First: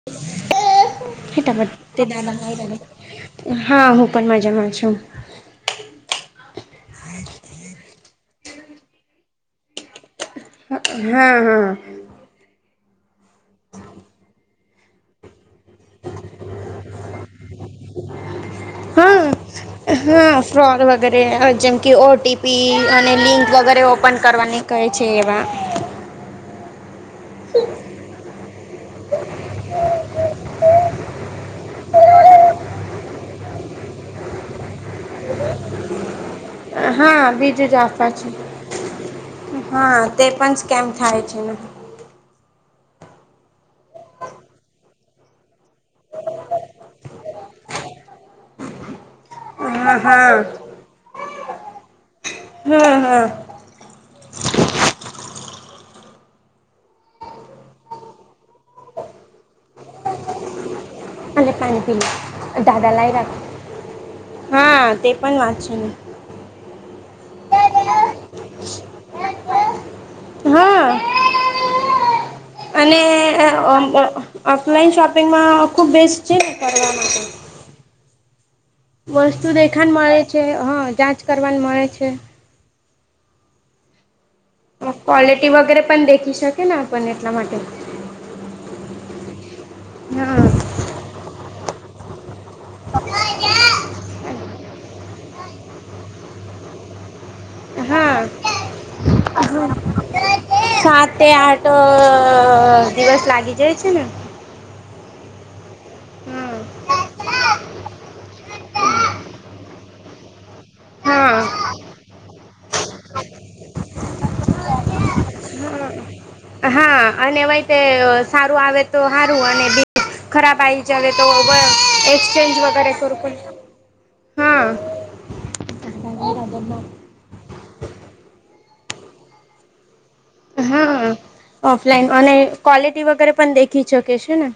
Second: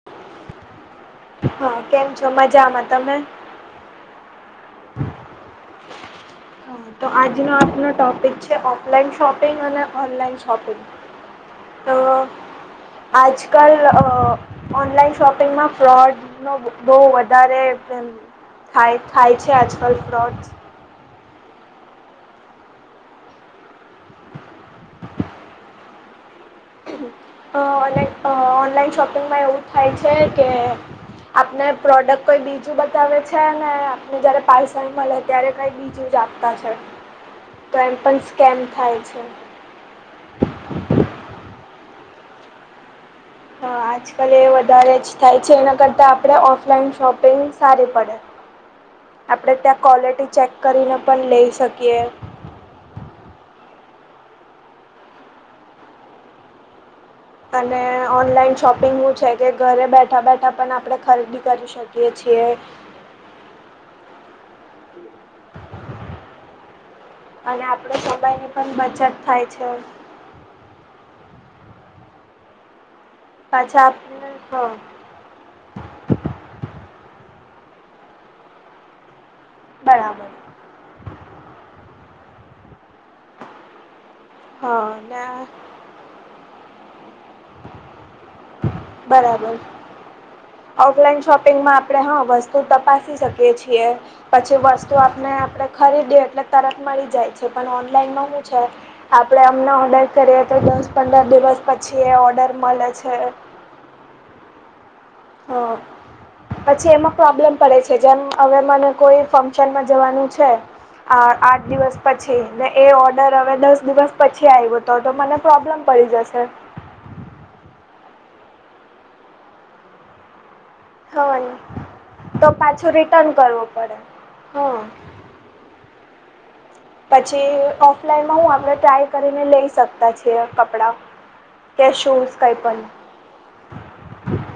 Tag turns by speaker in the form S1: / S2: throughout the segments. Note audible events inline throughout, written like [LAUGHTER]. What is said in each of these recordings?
S1: [UNINTELLIGIBLE]
S2: હા કેમ છો મજામાં તમે
S1: હા હું પણ મજામાં છું
S2: તો આજનો આપનો ટોપિક છે ઓફલાઈન શોપિંગ અને ઓનલાઈન શોપિંગ
S1: હા હા
S2: તો આજકાલ અ ઓનલાઈન શોપિંગમાં ફ્રોડ નો બો બહુ વધારે થાય થાય છે આજકાલ ફ્રોટ
S1: વગરે જેમ કે ઓ ટપી અને લિંક વગેરે ઓપન કરવાની કહે છે એવા
S2: અ અ ઓનલાઈન શોપિંગમાં એવું થાય છે કે આપને પ્રોડક્ટ કોઈ બીજું બતાવે છે ને આપને જયારે પાર્સલ મળે ત્યારે કઈ બીજું જ આપતા છે
S1: હા બીજું
S2: તો
S1: જ
S2: એમ
S1: આપવા
S2: પણ
S1: છે
S2: સ્કેમ થાય છે
S1: હા તે પણ કેમ થાય છે
S2: હા આજકાલ એ વધારે જ થાય છે એના કરતા આપણે ઓફલાઈન શોપિંગ સારી પડે આપડે ત્યાં
S1: હા હા
S2: ક્વલિટી ચેક કરીને પણ લઈ શકીએ
S1: હા હા
S2: અને ઓનલાઈન શોપિંગ હું છે કે ઘરે બેઠા બેઠા પણ આપણે ખરીદી
S1: અને
S2: કરી
S1: પાણી પીલો
S2: શકીએ છીએ
S1: દાદા લાઈ રાખે હા તે પણ વાત છે ને
S2: અને આપણી સમય ની પણ બચત થાય છે
S1: હા અને
S2: પાછા આપને હ
S1: ઓફલાઈન શોપિંગમાં ખૂબ બેસ્ટ છે કરવા માટે વસ્તુ દેખાને મળે
S2: બરાબર
S1: છે હા જાંચ કરવાની મળે છે
S2: હા ને
S1: ક્વોલિટી વગેરે પણ દેખી શકે ને આપણ એટલા માટે
S2: બરાબર
S1: હા
S2: ઓફલાઈન શોપિંગમાં આપડણે હા વસ્તુ તપાસી શકીએ છીએ પછી જે વસ્તુ આપને આપણે ખરીદીએ એટલે તરત મળી જાય છે પણ
S1: હા
S2: ઓનલાઈનમાં હુ છે આપડે અમને ઓર્ડર કરીએ તો દસ
S1: સાત
S2: પંદર
S1: તે
S2: દિવસ પછી એ ઓર્ડર મળે છે
S1: જ છે ને
S2: ઓ પછી એમાં પ્રોબ્લેમ પડે છે જેમ હવે મને કોઈ ફંક્શનમાં જવાનું છે આ
S1: હા
S2: આઠ દિવસ પછી પછી ને એ ઓર્ડર હવે દસ દિવસ પછી આવ્યો તો તો મને પ્રોબ્લેમ
S1: હા
S2: પડી જશે
S1: હા અને વય તે સારું આવે તો હારું અને બી ખરાબ આવી ચ તો
S2: હા તો
S1: એક્સચેન્જ
S2: પાછું
S1: વગેરે શ
S2: રિટર્ન કરવું પડે
S1: હા [INAUDIBLE] [UNINTELLIGIBLE]
S2: પછી ઓફલાઈનમાં હું આપણે ટ્રાય કરીને લઈ શકતા છીએ કપડા
S1: હા ઓફલાઈન અને ક્વોલિટી વગેરે પણ દેખી શકે છે, ને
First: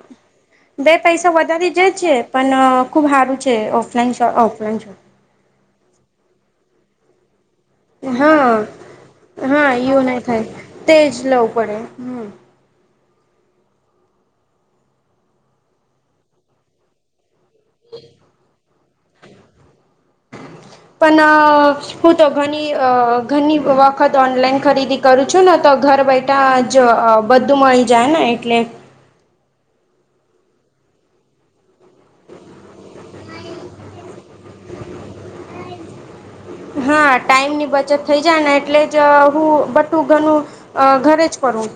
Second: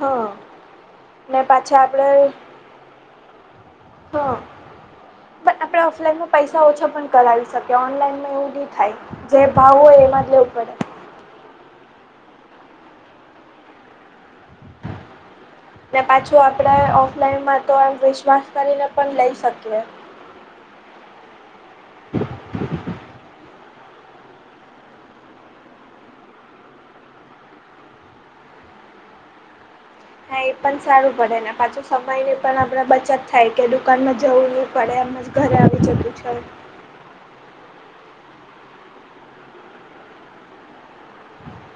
S2: હા
S1: બે પૈસા
S2: ને
S1: વધારી
S2: પાછા
S1: જ
S2: આપણે
S1: છે, પણ ખૂબ સારું છે, ઓફલાઈન શો
S2: હા
S1: ઓફલાઈન શોપ
S2: પણ આપણે ઓફલાઈન માં પૈસા ઓછા પણ કરાવી શકે ઓનલાઈનમાં એવું
S1: હા
S2: નહીં થાય જે ભાવ હોય, એમાં જ લવ પડે
S1: તેજ લવું પડે હમ
S2: ને પાછું આપણે ઓફલાઈનમાં તો, એમ વિશ્વાસ કરીને પણ લઈ શકીએ
S1: પણ હું તો ઘણી ઘણી વખત ઓનલાઈન ખરીદી કરું છું, ને તો ઘર બેઠ ટાં જ બધું મળી જાય ને એટલે
S2: હા એ પણ સારું પડે ને પાછું સમયની પણ, આપણે બચત થાય કે દુકાનમાં જવું પડે એમ જ ઘરે આવી જતું છે.
S1: હા ટાઈમ ની બચત થઇ જાય ને એટલે, જ હું બધું ઘણું અ ઘરે જ પડું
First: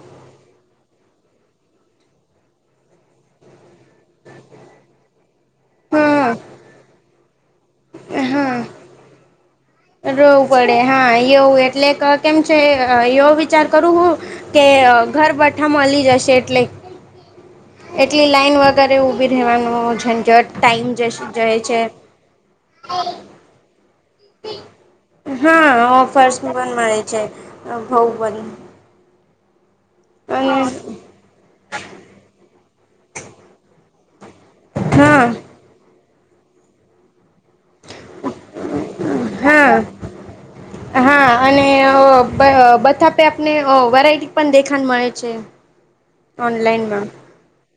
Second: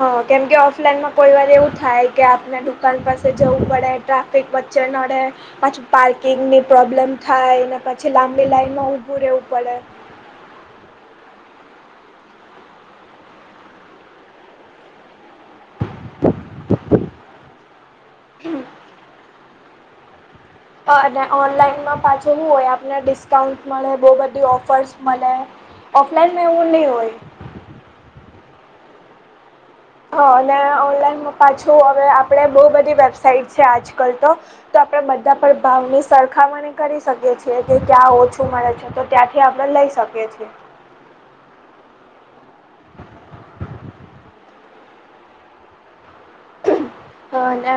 S2: હ કેમકે ઓફલાઈનમાં કોઈ વાર એવું થાય કે, આપણે દુકાન પાસે જવું પડે ટ્રાફિક જે નડે પાછું
S1: હા
S2: પાર્કિંગની પ્રોબ્લેમ થાય, ને પછી લાંબી લાઈનમાં ઊભું રહેવું પડે
S1: રવું પડે હા એવું એટલે કેમ છે, એવો વિચાર કરું હું કે ઘર બેઠા મળી જશે એટલે એટલી લાાઈન વગેરે ઊભી રહેવાનું ઝંઝટ ટાઈમ જશે
S2: અને
S1: જાય છે
S2: ઓનલાઈનમાં પાછો શું હોય, આપને ડિસ્કાઉન્ટ મળે બહ બધ ઓફર્સ મને ઓફલાઈન મેવની હોય
S1: ભહુબન
S2: હ અને ઓનલાઈન પાછું હવે આપણે બહુ બધી વેબસાઇટ છે, આજકાલ તો તો આપડે
S1: હા
S2: બધા પર ભાવની સરખામણી કરી શકીએ છીએ કે ક્યાં ઓછું મળે છે, તો ત્યાંથી આપણે
S1: હા
S2: લઈ શકીએ છીએ
S1: હા અને બથા પે આપને વેરાયટી પણ દેખાણ મળે છે. ઓનલાઈન
S2: હા ને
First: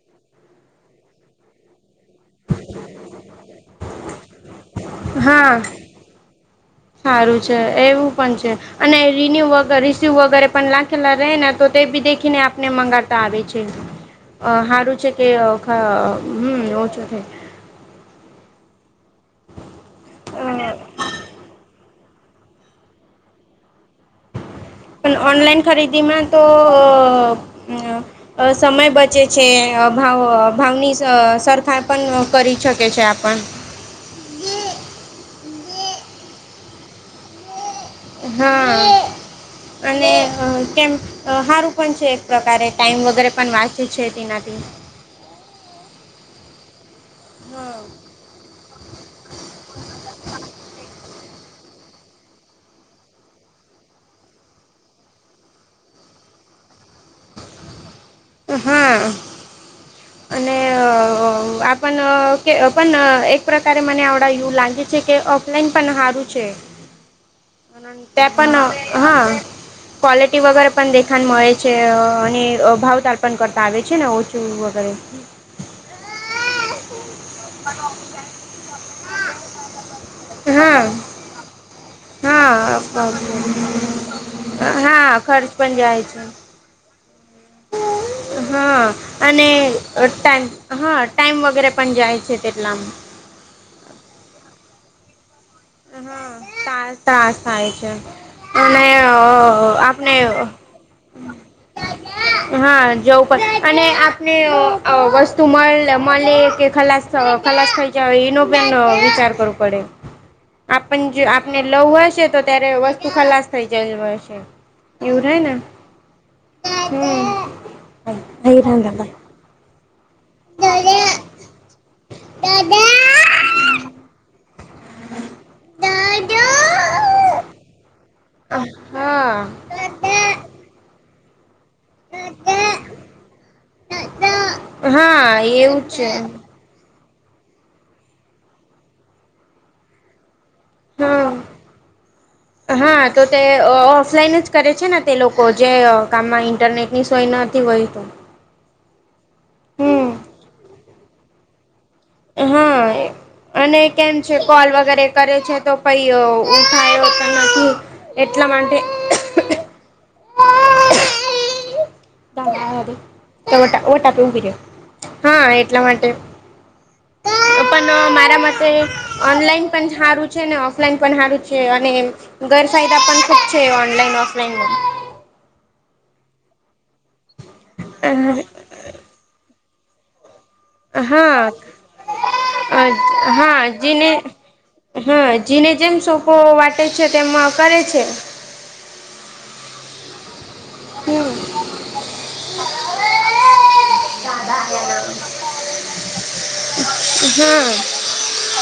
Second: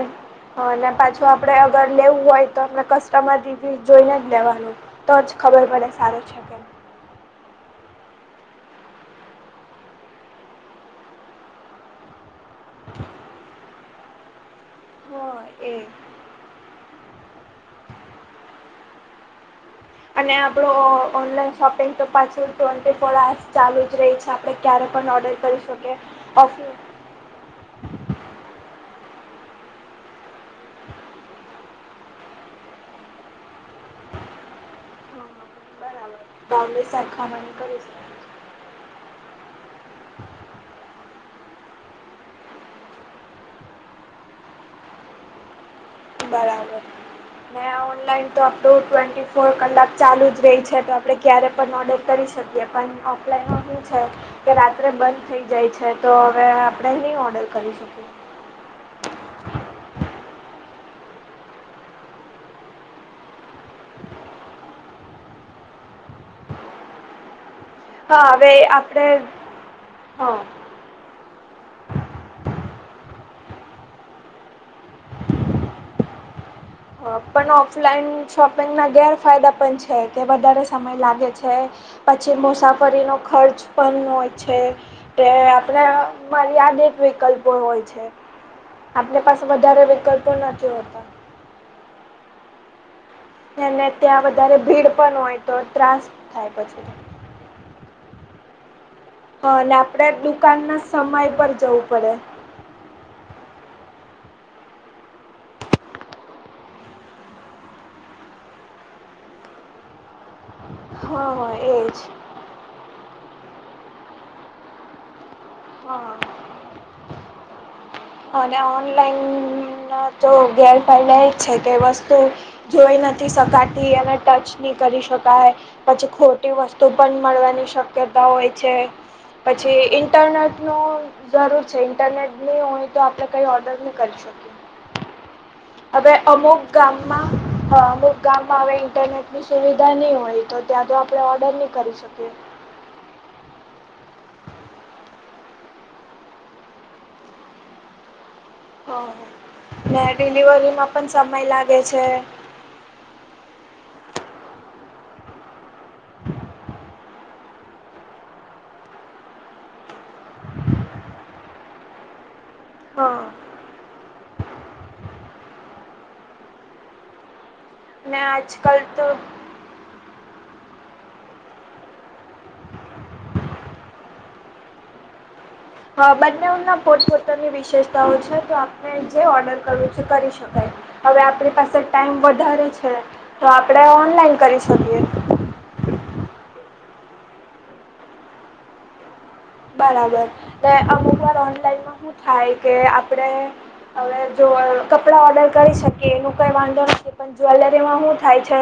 S2: હ ને પાછું આપડે અગર લેવું હોય તો અમને કસ્ટમર રિવ્યસ જોઈને જ લેવાનું, તો જ
S1: હા
S2: ખબર પડે સારું છે, કેમ
S1: સારું છે, એવું પણ છે. અને રિન્યુ રીસીવ વગેરે પણ લખેલા રહે ને તો તે બી દેખીને ને મંગાતા આવે છે, હારું છે, કે
S2: હા એ
S1: હમ ઓછું થાય
S2: અને
S1: થાય
S2: આપણો
S1: અ
S2: ઓનલાઈન શોપિંગ તો પાછું ત્રણન્ટ પશ ચાલુ જ રહી છે, આપણે ક્યારે પણ ઓર્ડર
S1: ઓનલાઈન
S2: કરી શકીએ
S1: ખરીદીમાં તો
S2: ઓફ
S1: સમય બચે છે. ભાવ ભાવની સરખા પણ કરી શકે છે, આપણ
S2: બરાબર ભાવલી શખાની કરી છે.
S1: હા અને કેમ સારું પણ છે. એક પ્રકારે ટાઈમ વગેરે પણ વાંચે છે, તેનાથી
S2: બરાબર મે
S1: હા
S2: ઓનલાઈન તો તો ટ્વેન્ટી ફોર કલાક ચાલુ જ રહી છે, તો આપણે ક્યારે પણ ઓર્ડર કરી શકીએ પણ ઓપલાઈનમાં શું છે? કે રાત્રે બંધ થઈ જાય છે, તો હવે આપણે નહીં ઓર્ડર કરી શકીએ
S1: હમ. અને આપ પણ એક પ્રકારે મને આવડા યુ લાગે છે, કે ઓફલાઈન પણ સારું છે.
S2: [UNINTELLIGIBLE] હા
S1: તે
S2: હવે
S1: પણ
S2: આપણે
S1: હા
S2: હા
S1: ક્વલિટી વગેરે પણ દેખાણ મળે છે અને ભાવ તારપણ કરતા આવે છે ને ઓછું વગેરે [UNINTELLIGIBLE]
S2: પણ ઓફલાઈન શોપિંગના ગેરફાયદા પણ છે કે વધારે
S1: હા
S2: સમય લાગે છે પછી
S1: હા
S2: મુસાફરીનો ખર્ચ પણ હોય છે
S1: હા
S2: તે
S1: ખર્ચ પણ
S2: આપણે
S1: જાય છે
S2: મરીયાદિક વૈિકલ્પ હોય છે
S1: હા
S2: આપણી પાસે
S1: અને
S2: વધારે વિકલ્પો
S1: ટાઈમ
S2: નથી હોતા
S1: હા ટાઈમ વગેરે પણ જાય છે તેટલા
S2: અને ત્યાં વધારે ભીડ પણ હોય તો ત્રાસ થાય પછી
S1: હા ત્રાસ થાય છે અને
S2: હ અને આપડે
S1: આપણે
S2: દુકાન ના સમય પર જવું પડે
S1: હા જવું પડે અને આપને અ વસ્તુ મળ મળેયે કે ખલાસ ખલાસ થઈ છે એનો બે વિચાર કરવું પડે આપણ જો
S2: હા
S1: આપણે
S2: એજ
S1: લવું હશે તો ત્યારે વસ્તુ ખલાસ થઈ જય રહે સે એવું રહે ને
S2: હા
S1: હમ.
S2: અને ઓનલાઈન તો ગેરફાયદા એ છે કે વસ્તુ જોઈ નથી શકાતી એને ટચ ની કરી શકાય પછી ખોટી વસ્તુ પણ મળવાની શક્યતા હોય છે
S1: હા
S2: પછી ઇન્ટરનેટ જરૂર છે ઇન્ટરનેટની હોય તો આપડણે કઈ ઓર્ડર નહી કરીશકીએ
S1: હા એવું છે
S2: હવે અમુક ગામમાં અમુક ગામમાં હવે ઇન્ટરનેટની સુવિધા નહી હોય તો ત્યાં તો આપણે
S1: હા
S2: ઓર્ડર નહીં કરી શકીએ
S1: હા તો તે ઓફલાઈન જ કરે છે ને તે લોકો જે કામમાં ઇન્ટરનેટ ની સોનય વહી તો
S2: હ ને
S1: હમ
S2: ડિલિવરીમાં પણ સમય લાગે છે
S1: હા અને કેમ છે કોલ વગેરે કરે છે તો પ ઉપ ઉઠાયે એવુ પણ નથી એટલા માટે [UNINTELLIGIBLE] [UNINTELLIGIBLE]
S2: હા
S1: હા એટલા માટે
S2: ને
S1: મારા માટે
S2: આજકાલ તો
S1: ઓનલાઈન પણ હારું છે ને ઓફલાઈન પણ હારું છે અને ઘર સાાયદા પણ ખૂબ છે ઓનલાઈન ઓફલાઈન
S2: હા બંનેના પોત પોતા ની વિશેષતાઓ છે તો આપણે જે ઓર્ડર કરવું છે એ કરી શકો હવે
S1: હા
S2: આપણી પાસે ટાઈમ વધારે છે તો
S1: હા
S2: આપડે ઓનલાઈન કરી શકીએ
S1: હા જેને જેમ સોંપો વાટે છે તેમ કરે છે
S2: બરાબર ને અમુક [UNINTELLIGIBLE]
S1: હમ્મ
S2: શું થાય કે આપણે હવે જો
S1: હા
S2: કપડા ઓર્ડર કરી શકીએ એનું કઈ વાંધો નથી પણ જ્વેલરીમાં હુ થાય છે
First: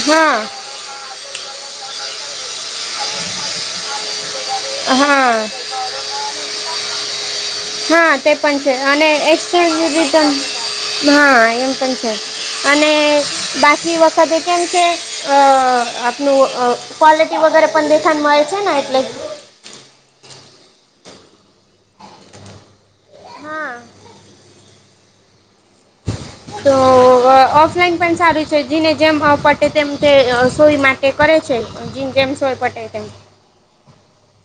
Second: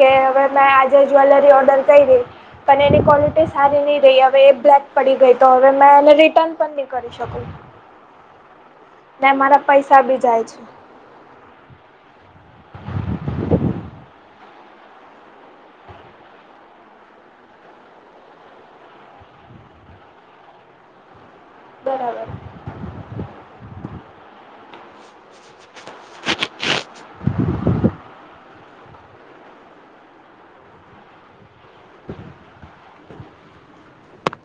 S2: કે
S1: હા
S2: હવે મે જ્વેલરી ઓર્ડર કરી રહી પણ એની ક્વોલિટી સારી નહી રહી હવે બ્લેક થયે ગયે
S1: હા
S2: તો હવે મે રિટર્ન પણ નહી કરી શકું
S1: હા તે પણ છે અને
S2: ને મારા
S1: એક્સચેન્જ
S2: પૈસા બી
S1: રિટર્ન
S2: જાય છે
S1: હા એમ પણ છે અને બાકી વખતે કેમ છે અ નું અ ક્વલિટી વગેરે પણ દેખાણ મળ આવે છે ને એટલે
S2: બરાબર
S1: હા તો ઓફલાઈન પણ સારું છે જેને જેમ પટે તેમ તે સોઈ માટે કરે છે. જીન જેમ સોયપાતે તેમ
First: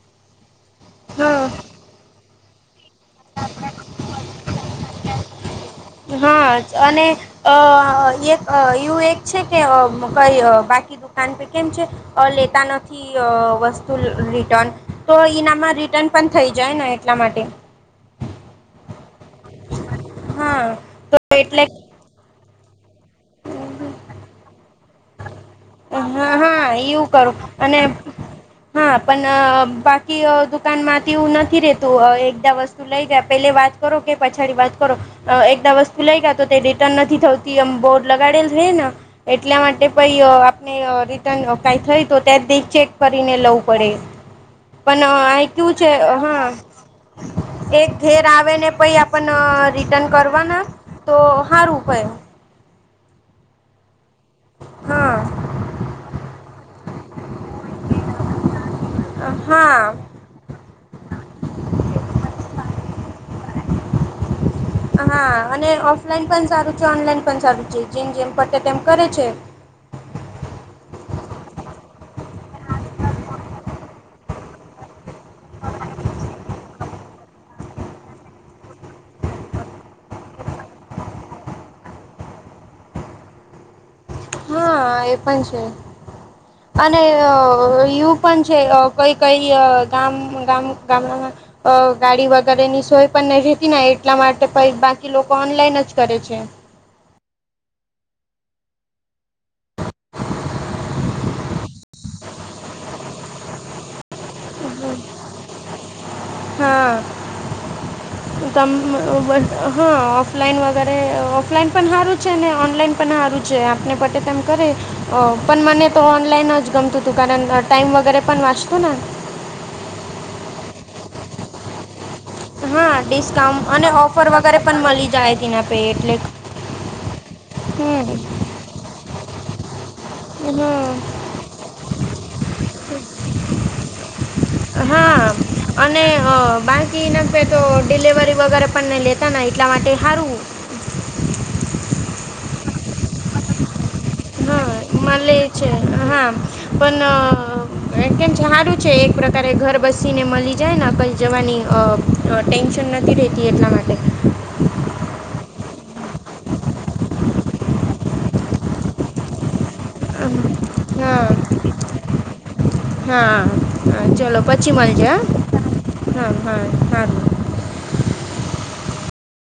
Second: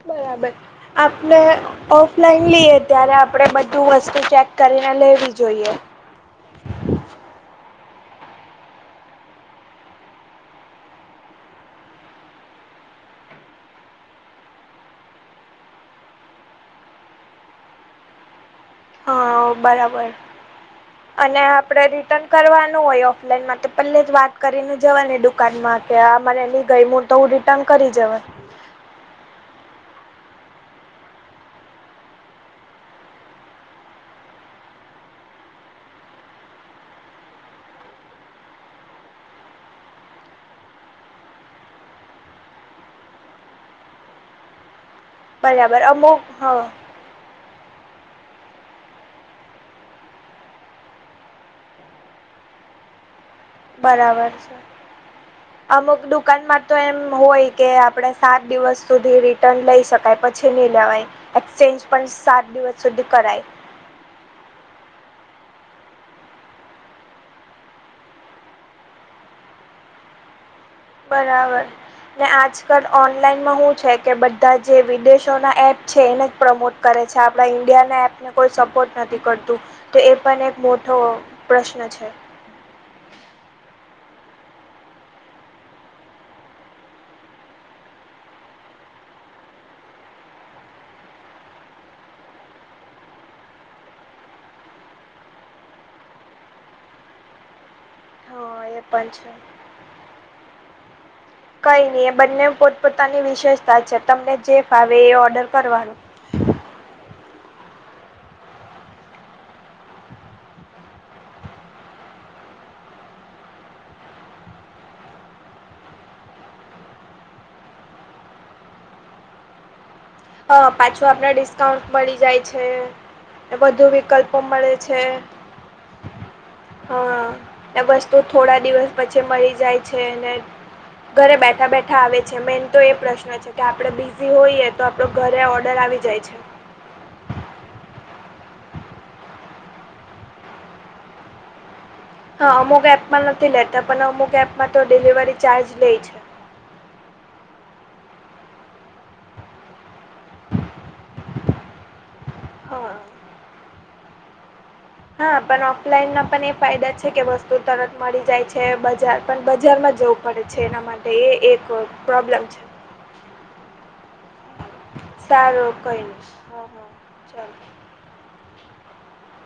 S2: બરાબર આપણે
S1: હા
S2: ઓફલાઈન લઈએ ત્યારે આપણે બધું વસ્તુ ચેક કરીને લેવી જોઈએ.
S1: હા જ અને આ એક આ એવું એક છે કે આ કઈ બાકી દુકાન પે કેમ છે આ લેતા નથી. થી આ વસ્તુ રિટન તો એનામાં રિટર્ન પણ થઈ જાય ને એટલા માટે.
S2: હો બરાબર
S1: હા તો
S2: અને
S1: એટલે
S2: આપડે રિટર્ન કરવાનું હોય આ લાઈનમાં તો પહેલે જ વાત કરી ને જવાની દુકાનમાં કે આ
S1: હા
S2: મને ની
S1: હા
S2: ગાયમું
S1: એવું
S2: તો હું
S1: કરું
S2: રિટર્ન
S1: અને
S2: કરી જવા.
S1: હા પણ બાકી આ દુકાનમાંથી એવું નથી રેતું આ એકદા વસ્ત તું લઈ જાય પેલે વાત કરો કે પછાડી વાત કરો. આ એકદા વસ્તુ લઈ ગયા તો તે રિટર્ન નથી થતી એમ બોર્ડ લગાડેલ રહેલન. એટલા માટે પાઈ આ ને રિટર્ન કઈ થઈ તો ત્યાં ચેક કરીને લવું પડે. પણ આ આઈ કેવું
S2: બરાબર
S1: છે
S2: અમુક હ
S1: હા એક ઘેર આવે ને પઈ આપણના રિટર્ન કરવાના. તો હારું હોય.
S2: બરાબર છે
S1: હા
S2: અમુક દુકાનમાં તો એમ હોય કે આપડે સાત દિવસ સુધી રિટર્ન લઈ
S1: હા
S2: શકાય પછી નહીં લેવાય. એક્સચેન્જ પણ સાત દિવસ સુધી કરાય.
S1: હા અને ઓફલાઈન પણ સારું છે ઓનલાઈન પણ સારું છે જેમ જેમ પતે તેમ કરે છે.
S2: બરાબર ને આજકાલ ઓનલાઈનમાં હું છે કે બધા જે વિદેશ નો ન એપ છે એને જ પ્રમોટ કરે છે આપણા ઈન્ડિયાના એપને કોઈ સપોર્ટ નથી કરતું. તો એ પણ એક મોટો પ્રશ્ન છે.
S1: હા એ પણ છે.
S2: [INAUDIBLE]
S1: અને યુ પણ છે આ કઈ કઈ આ ગામ ગામ ગામડામાં અ ગાડી વગેરેની સોય પણ નહી રહેતી ને એટલા માટે બાકી લોકો ઓનલાઈન જ કરે છે.
S2: હા એ પણ છે. કઈ નઈ એ બંને પોતપોતાની વિશેષતા છે તમને જે ફાવે એ ઓર્ડર કરવાનો.
S1: હા.
S2: [INAUDIBLE]
S1: તમ આ વા હા ઓફલાઈન વગેરે ઓફલાઈન પણ હારુ છે ને ઓનલાઈન પણ હારુ છે આપને પટે તેમ કરે આ પણ મને તો ઓનલાઈન જ ગમતું હતું કારણ ટાઈમ વગેરે પણ વાંચતું ને.
S2: હા પાછું આપડે ડિસ્કાઉન્ટ મળી જાય છે.
S1: હા ડિસ્કાઉન્ટ
S2: વધુ
S1: અને ઓફર
S2: વિકલ્પો
S1: વગેરે
S2: મળે
S1: પણ
S2: છે
S1: મળી જાય તેના પે એટલે.
S2: હા ને
S1: હમ
S2: વસ્તુ થોડા દિવસ પછી મળી જાય. છે ને
S1: હમ
S2: ઘરે બેઠા બેઠા આવે છે મેન તો એ પ્રશ્ન છે કે આપણે બિઝી હોઈએ આપડો
S1: હા
S2: ઘરે ઓર્ડર આવી
S1: અને
S2: જાય છે.
S1: અ, બાકી નફે તો ડિલિવરી વગેરે પણ નહીં લેતા ને એટલા માટે હારુ.
S2: હા અમુક એપમાં નથી લેતા પણ અમુક એપમાં તો
S1: હા મળે
S2: ડિલિવરી ચાર્જ લે છે.
S1: હા પણ આ એમ કેમ છે હારુ છે એક પ્રકારે ઘર બસીને મળી જાયને કઈ જવાની આ અ ટેન્શન
S2: હા
S1: નથી રહેતી એટલા માટે.
S2: હા પણ ઓફલાઈન ના પણ એ ફાયદા છે કે વસ્તુ તરત મળી જાય છે બજાર પણ બજારમાં જવુ
S1: હા
S2: પડે છે એના માટે
S1: હા
S2: એ એ પ્રો પ્રોબલેમ છે.
S1: હા હા ચલો પછી મળજે
S2: સારું કંઈ
S1: હા
S2: નહીં
S1: હા હા હારુ.
S2: ચાલો